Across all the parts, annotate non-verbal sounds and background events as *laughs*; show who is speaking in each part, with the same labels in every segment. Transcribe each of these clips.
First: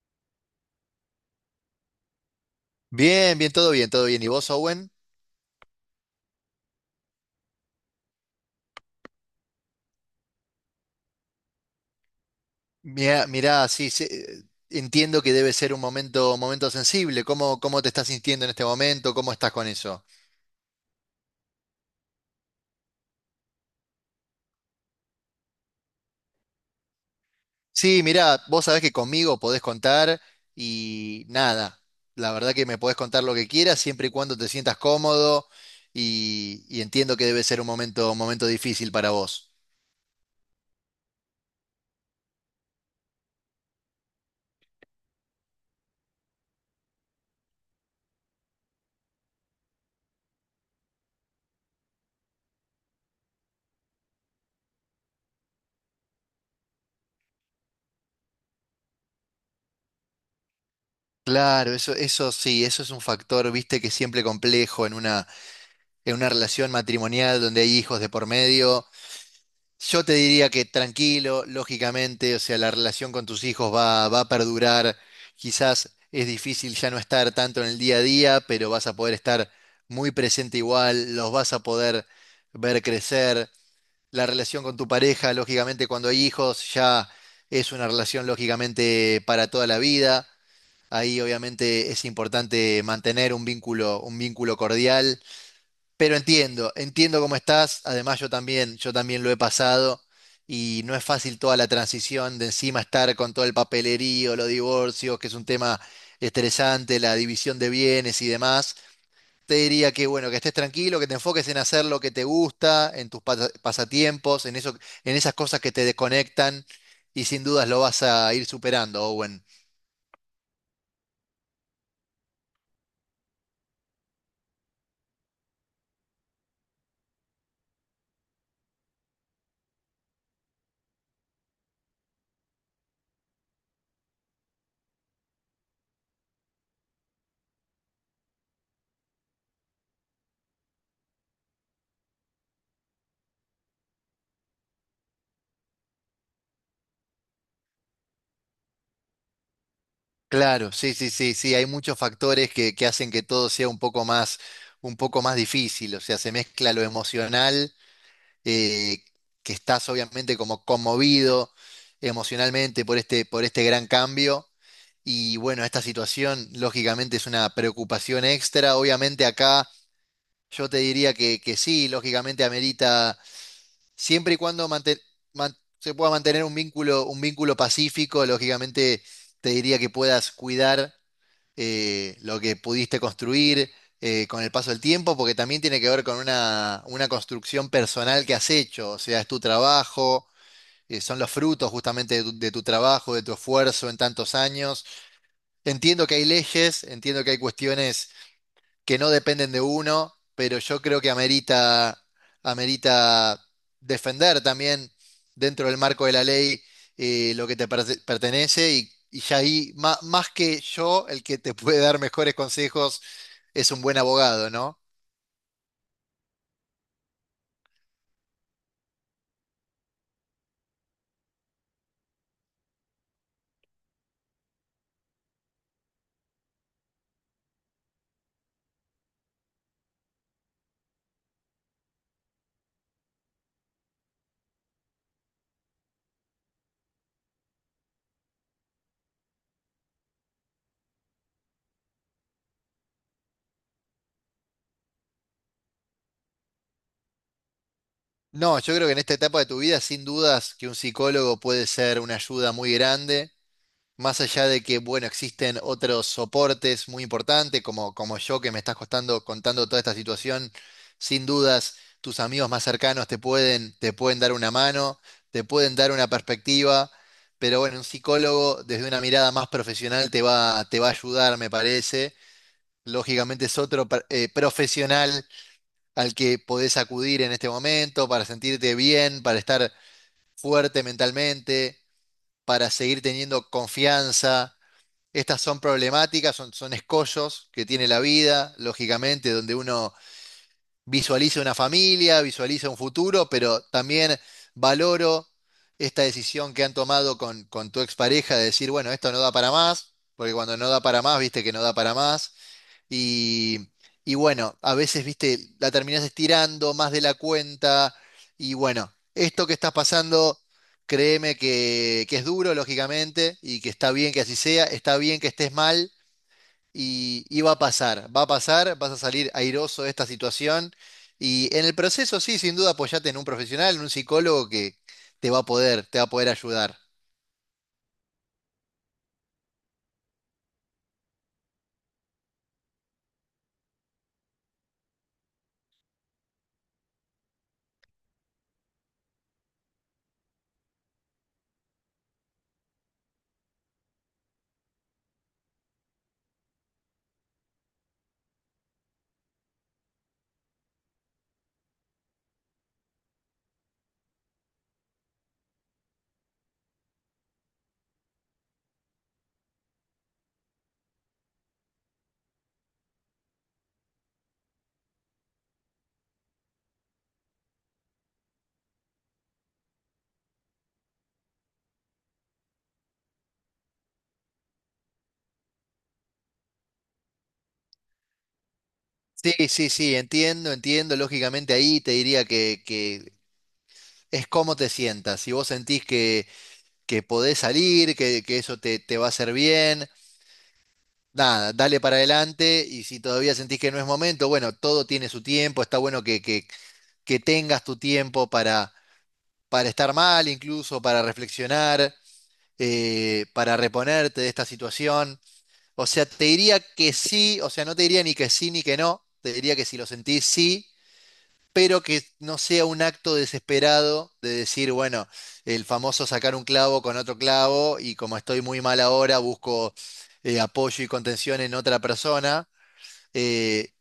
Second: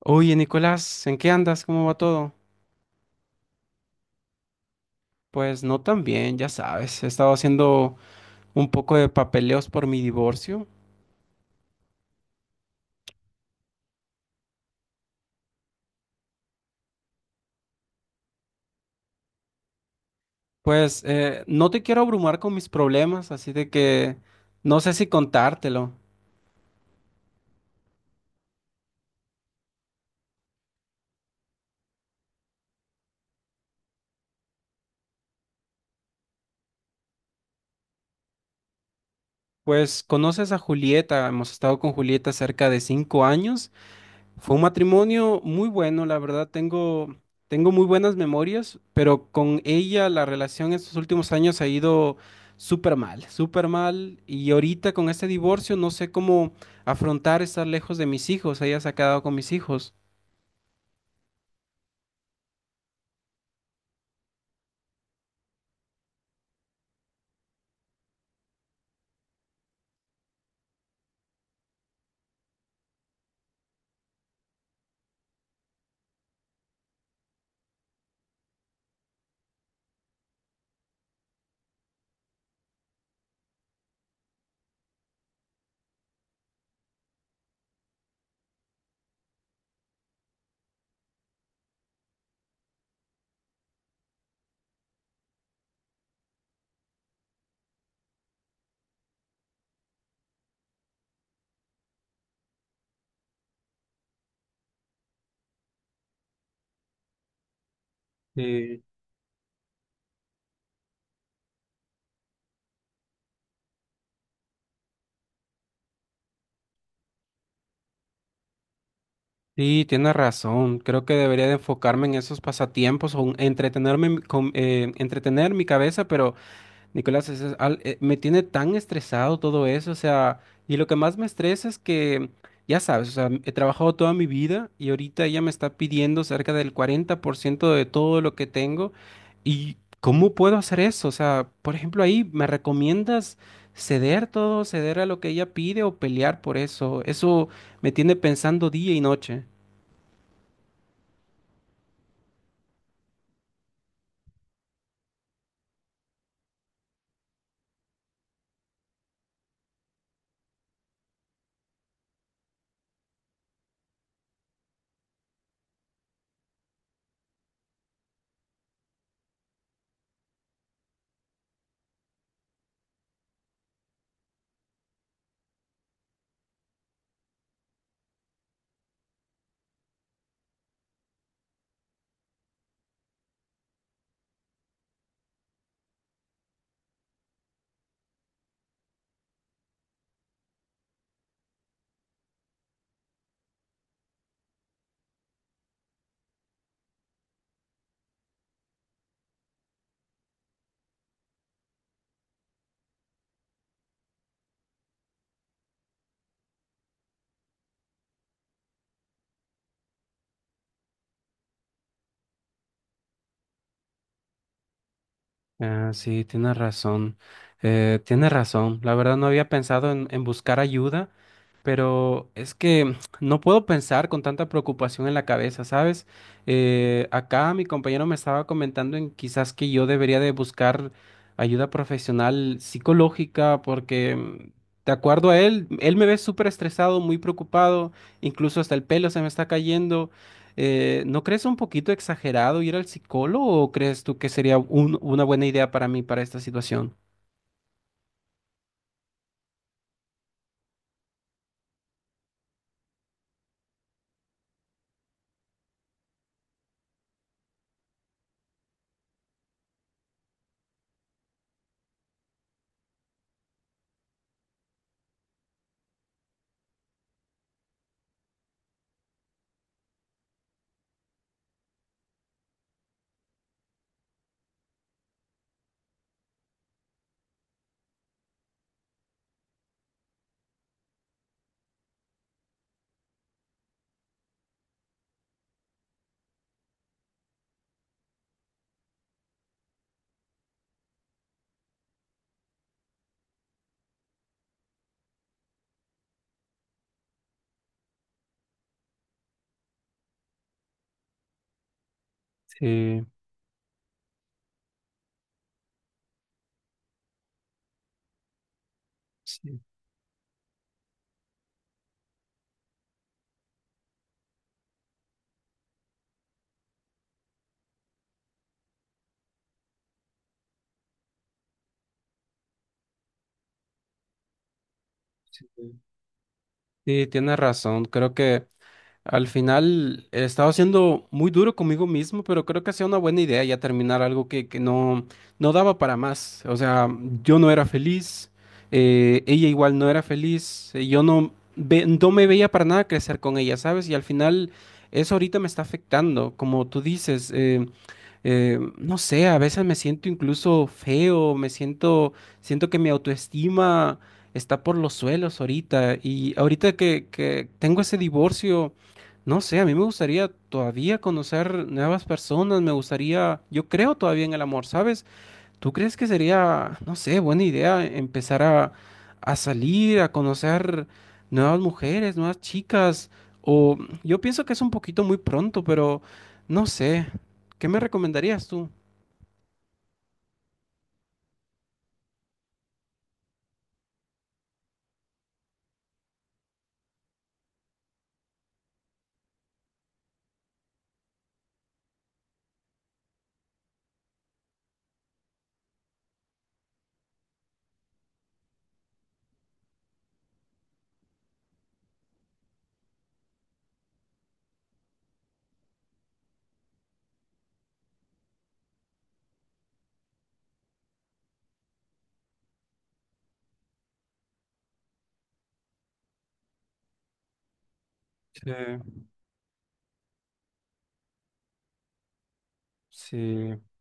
Speaker 1: Oye, Nicolás, ¿en qué andas? ¿Cómo va todo?
Speaker 2: Bien, bien, todo bien, todo bien. ¿Y vos, Owen?
Speaker 1: Pues no tan bien, ya sabes. He estado haciendo un poco de papeleos por mi divorcio.
Speaker 2: Mirá, mirá, sí, sí, entiendo que debe ser un momento sensible. ¿Cómo te estás sintiendo en este momento? ¿Cómo estás con eso?
Speaker 1: Pues no te quiero abrumar con mis problemas, así de que no sé si contártelo.
Speaker 2: Sí, mirá, vos sabés que conmigo podés contar y nada. La verdad que me podés contar lo que quieras siempre y cuando te sientas cómodo y entiendo que debe ser un momento difícil para vos.
Speaker 1: Pues conoces a Julieta, hemos estado con Julieta cerca de 5 años. Fue un matrimonio muy bueno, la verdad, tengo muy buenas memorias, pero con ella la relación en estos últimos años ha ido súper mal, y ahorita con este divorcio no sé cómo afrontar estar lejos de mis hijos, ella se ha quedado con mis hijos.
Speaker 2: Claro, eso sí, eso es un factor, viste, que es siempre complejo en una relación matrimonial donde hay hijos de por medio. Yo te diría que tranquilo, lógicamente, o sea, la relación con tus hijos va a perdurar. Quizás es difícil ya no estar tanto en el día a día, pero vas a poder estar muy presente igual, los vas a poder ver crecer. La relación con tu pareja, lógicamente, cuando hay hijos, ya es una relación, lógicamente, para toda la vida. Ahí, obviamente, es importante mantener un vínculo cordial pero entiendo, entiendo cómo estás. Además, yo también lo he pasado y no es fácil toda la transición de encima estar con todo el papelerío, los divorcios, que es un tema estresante, la división de bienes y demás.
Speaker 1: Sí,
Speaker 2: Te diría que bueno, que estés tranquilo, que te enfoques en hacer lo que te gusta, en tus pasatiempos, en eso, en esas cosas que te desconectan y sin dudas lo vas a ir superando, Owen.
Speaker 1: sí, tienes razón, creo que debería de enfocarme en esos pasatiempos o en entretenerme, en entretener mi cabeza, pero... Nicolás, me tiene tan estresado todo eso, o sea, y lo que más me estresa es que, ya sabes, o sea, he trabajado toda mi vida y ahorita ella me está pidiendo cerca del 40% de todo lo que tengo. Y ¿cómo puedo hacer eso? O sea, por ejemplo, ahí, ¿me recomiendas ceder todo, ceder a lo que ella pide o pelear por eso? Eso me tiene pensando día y noche.
Speaker 2: Claro, sí, sí, sí, sí, hay muchos factores que hacen que todo sea un poco más difícil, o sea, se mezcla lo emocional, eh, que estás obviamente como conmovido emocionalmente por este gran cambio, y bueno, esta situación lógicamente es una preocupación extra. Obviamente acá yo te diría que sí, lógicamente amerita siempre y cuando se pueda mantener un vínculo pacífico. Lógicamente te diría que puedas cuidar lo que pudiste construir con el paso del tiempo, porque también tiene que ver con una construcción personal que has hecho, o sea, es tu trabajo, son los frutos justamente de tu trabajo, de tu esfuerzo en tantos años. Entiendo que hay leyes, entiendo que hay cuestiones que no dependen de uno, pero yo creo que amerita, amerita defender también dentro del marco de la ley lo que te pertenece y ya ahí, más, que yo, el que te *laughs* puede dar mejores consejos es un buen abogado, ¿no?
Speaker 1: Ah, sí, tienes razón. Tienes razón. La verdad no había pensado en buscar ayuda, pero es que *sniffs* *tsk* no puedo pensar con tanta preocupación en la cabeza, ¿sabes? Acá mi compañero me estaba comentando en quizás que yo debería de buscar ayuda profesional psicológica porque, de acuerdo a él, él me ve súper estresado, muy preocupado, incluso hasta el pelo se me está cayendo. ¿No crees un poquito exagerado ir al psicólogo o crees tú que sería una buena idea para mí para esta situación?
Speaker 2: No, yo creo que en esta etapa de tu vida, sin dudas, que un psicólogo puede ser una ayuda muy grande. Más allá de que, bueno, existen otros soportes muy importantes, como, como yo que me estás contando toda esta situación, sin dudas tus amigos más cercanos te pueden dar una mano, te pueden dar una perspectiva, pero bueno, un psicólogo desde una mirada más profesional te va a ayudar, me parece. Lógicamente es otro profesional al que podés acudir en este momento para sentirte bien, para estar fuerte mentalmente, para seguir teniendo confianza. Estas son problemáticas, son, son escollos que tiene la vida, lógicamente, donde uno visualiza una familia, visualiza un futuro, pero también valoro esta decisión que han tomado con tu expareja de decir, bueno, esto no da para más, porque cuando no da para más, viste que no da para más.
Speaker 1: Sí,
Speaker 2: Y, y bueno, a veces, viste, la terminás estirando más de la cuenta. Y bueno, esto que
Speaker 1: sí.
Speaker 2: estás pasando, créeme que es duro, lógicamente, y que está bien que así sea, está bien que estés mal, y va a pasar, vas a salir airoso de esta situación y en el proceso sí, sin duda apoyate en un profesional, en un psicólogo que te va a poder, te va a poder ayudar.
Speaker 1: Sí, tienes razón. Creo que al final he estado siendo muy duro conmigo mismo, pero creo que hacía una buena idea ya terminar algo que no daba para más. O sea, yo no era feliz, ella igual no era feliz, yo no, ve- no me veía para nada crecer con ella, ¿sabes? Y al final eso ahorita me está afectando, como tú dices. No sé, a veces me siento incluso feo, siento que mi autoestima está por los suelos ahorita. Y ahorita que tengo ese divorcio, no sé, a mí me gustaría todavía conocer nuevas personas, me gustaría, yo creo todavía en el amor, ¿sabes? ¿Tú crees que sería, no sé, buena idea empezar a salir, a conocer nuevas mujeres, nuevas chicas? O yo pienso que es un poquito muy pronto, pero no sé. ¿Qué me recomendarías tú?
Speaker 2: Sí, sí, sí, entiendo, entiendo. Lógicamente ahí te diría que es cómo te sientas. Si vos sentís que podés salir, que eso te, te va a hacer bien, nada, dale para adelante. Y si todavía sentís que no es momento, bueno, todo tiene su tiempo. Está bueno que tengas tu tiempo para estar mal incluso, para reflexionar, para reponerte de esta situación. O sea, te diría que sí, o sea, no te diría ni que sí ni que no, te diría que si lo sentís sí, pero que no sea un acto desesperado de decir, bueno, el famoso sacar un clavo con otro clavo y como estoy
Speaker 1: Sí,
Speaker 2: muy mal ahora, busco apoyo y contención en otra persona.
Speaker 1: sí,
Speaker 2: Eh,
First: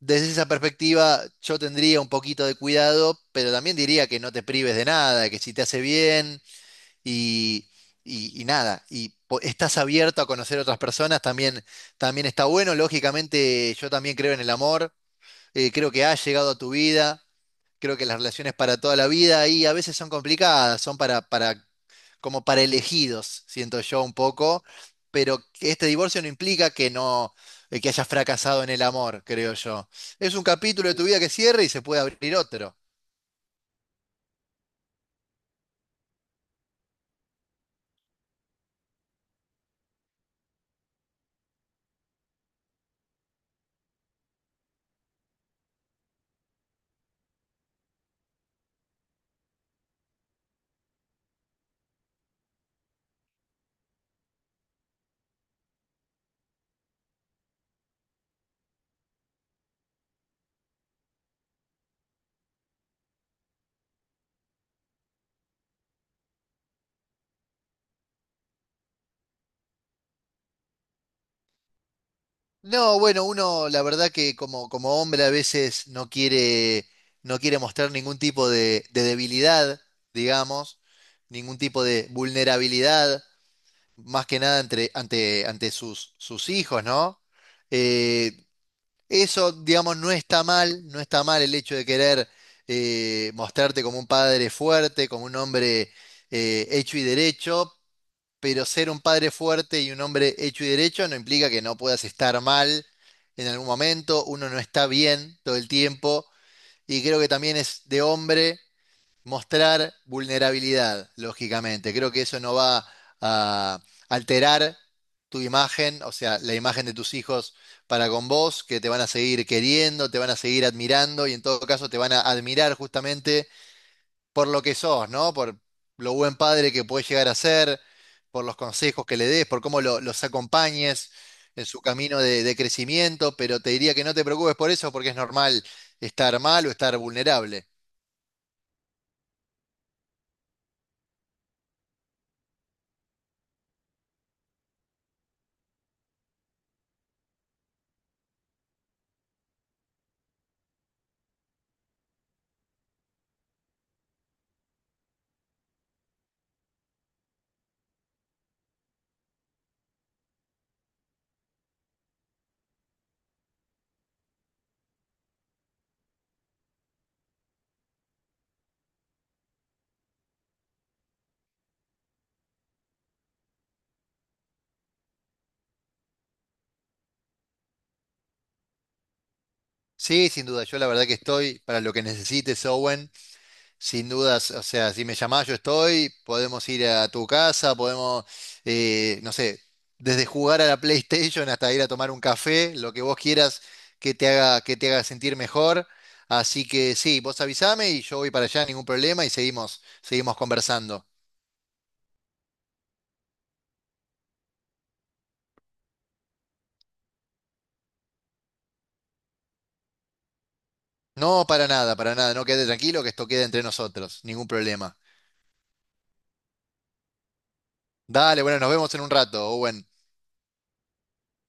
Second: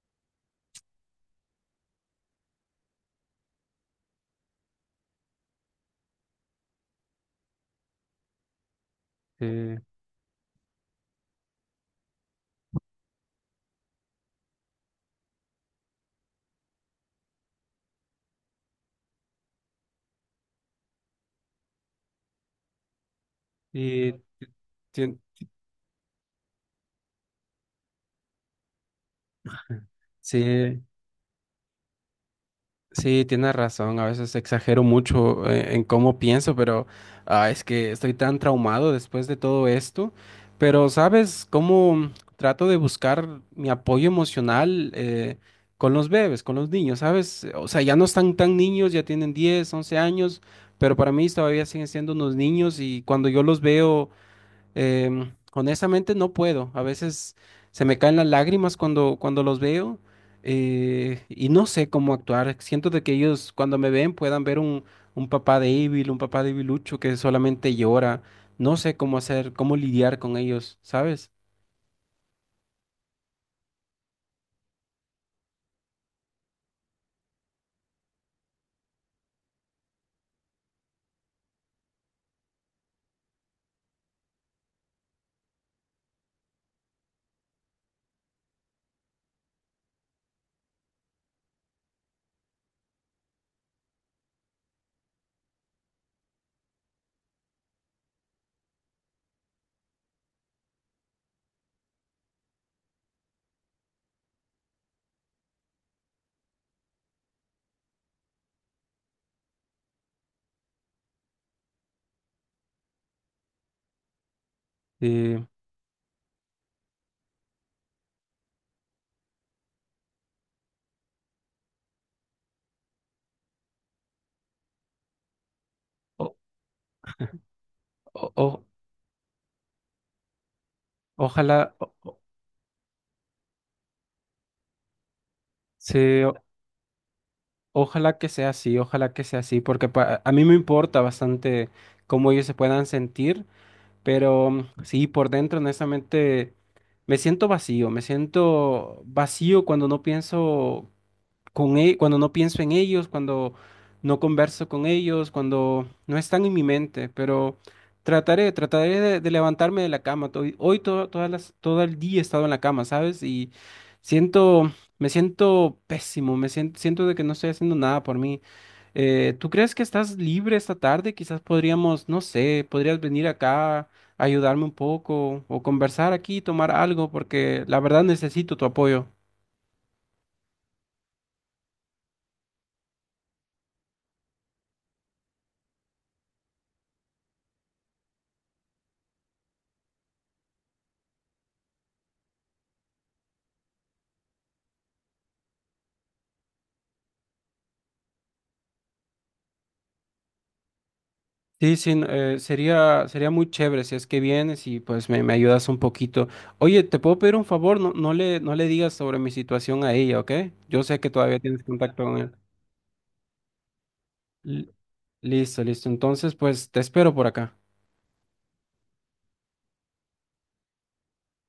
Speaker 2: desde esa perspectiva yo tendría un poquito de cuidado, pero también diría que no te prives de nada, que si te hace bien, y, y nada,
Speaker 1: sí.
Speaker 2: estás abierto a conocer otras personas, también, también está bueno. Lógicamente, yo también creo en el amor, creo que ha llegado a tu vida, creo que las relaciones para toda la vida y a veces son complicadas, son para, como para elegidos, siento yo
Speaker 1: Y
Speaker 2: un poco,
Speaker 1: tien-
Speaker 2: pero que este divorcio no implica que no, que hayas fracasado en el amor, creo yo. Es un
Speaker 1: sí.
Speaker 2: capítulo de tu vida que cierra y se puede abrir otro.
Speaker 1: Sí, tienes razón, a veces exagero mucho en cómo pienso, pero ah, es que estoy tan traumado después de todo esto. Pero, ¿sabes cómo trato de buscar mi apoyo emocional con los bebés, con los niños? ¿Sabes? O sea, ya no están tan niños, ya tienen 10, 11 años, pero para mí todavía siguen siendo unos niños y cuando yo los veo... Honestamente no puedo. A veces se me caen las lágrimas cuando los veo y no sé cómo actuar. Siento de que ellos cuando me ven puedan ver un papá débil, un papá debilucho que solamente llora. No sé cómo hacer, cómo lidiar con ellos, ¿sabes?
Speaker 2: No, bueno, uno la verdad que como, como hombre a veces no quiere, no quiere mostrar ningún tipo de debilidad, digamos, ningún tipo de vulnerabilidad, más que nada ante sus, sus hijos, ¿no? Eh, eso, digamos, no está mal, no está mal el hecho de querer mostrarte como un padre fuerte, como un hombre hecho y derecho, pero ser un padre fuerte y un hombre hecho y derecho no implica que no puedas estar mal en algún momento, uno no está bien todo el tiempo, y creo que también es de hombre mostrar vulnerabilidad, lógicamente. Creo que eso no va a alterar tu
Speaker 1: Eh,
Speaker 2: imagen, o sea, la imagen de tus hijos para con vos, que te van a seguir queriendo, te van a seguir admirando y en todo caso te van a admirar justamente por lo que sos, ¿no? Por lo
Speaker 1: o-
Speaker 2: buen padre que puedes llegar a ser,
Speaker 1: o-
Speaker 2: por los
Speaker 1: o-
Speaker 2: consejos que le des, por cómo los acompañes en
Speaker 1: Ojalá,
Speaker 2: su camino de crecimiento, pero te diría que no te preocupes por eso porque es normal
Speaker 1: se- o-
Speaker 2: estar mal o estar vulnerable.
Speaker 1: ojalá que sea así, ojalá que sea así, porque a mí me importa bastante cómo ellos se puedan sentir. Pero sí, por dentro, honestamente, me siento vacío cuando no pienso cuando no pienso en ellos, cuando no converso con ellos, cuando no están en mi mente, pero trataré de levantarme de la cama. To- Hoy, todo, todas las, Todo el día he estado en la cama, ¿sabes? Y siento, me siento pésimo, siento de que no estoy haciendo nada por mí. ¿Tú crees que estás libre esta tarde? Quizás podríamos, no sé, podrías venir acá, ayudarme un poco o conversar aquí, tomar algo, porque la verdad necesito tu apoyo.
Speaker 2: Sí, sin duda, yo la verdad que estoy para lo que necesites, Owen. Sin dudas, o sea, si me llamás yo estoy, podemos ir a tu casa, podemos, no sé, desde jugar a la PlayStation hasta ir a tomar un café, lo que vos quieras que te haga sentir mejor. Así que sí, vos avísame y yo voy para allá, ningún problema, y seguimos, seguimos conversando.
Speaker 1: Sí, sí, no, sería muy chévere si es que vienes y pues me ayudas un poquito. Oye, ¿te puedo pedir un favor? No le digas sobre mi situación a ella, ¿ok? Yo sé que todavía
Speaker 2: No,
Speaker 1: tienes contacto
Speaker 2: para
Speaker 1: con
Speaker 2: nada,
Speaker 1: él.
Speaker 2: no quede tranquilo que esto quede entre nosotros, ningún
Speaker 1: L-
Speaker 2: problema.
Speaker 1: Listo, listo. Entonces, pues te espero por acá.
Speaker 2: Dale, bueno, nos vemos en un rato, Owen.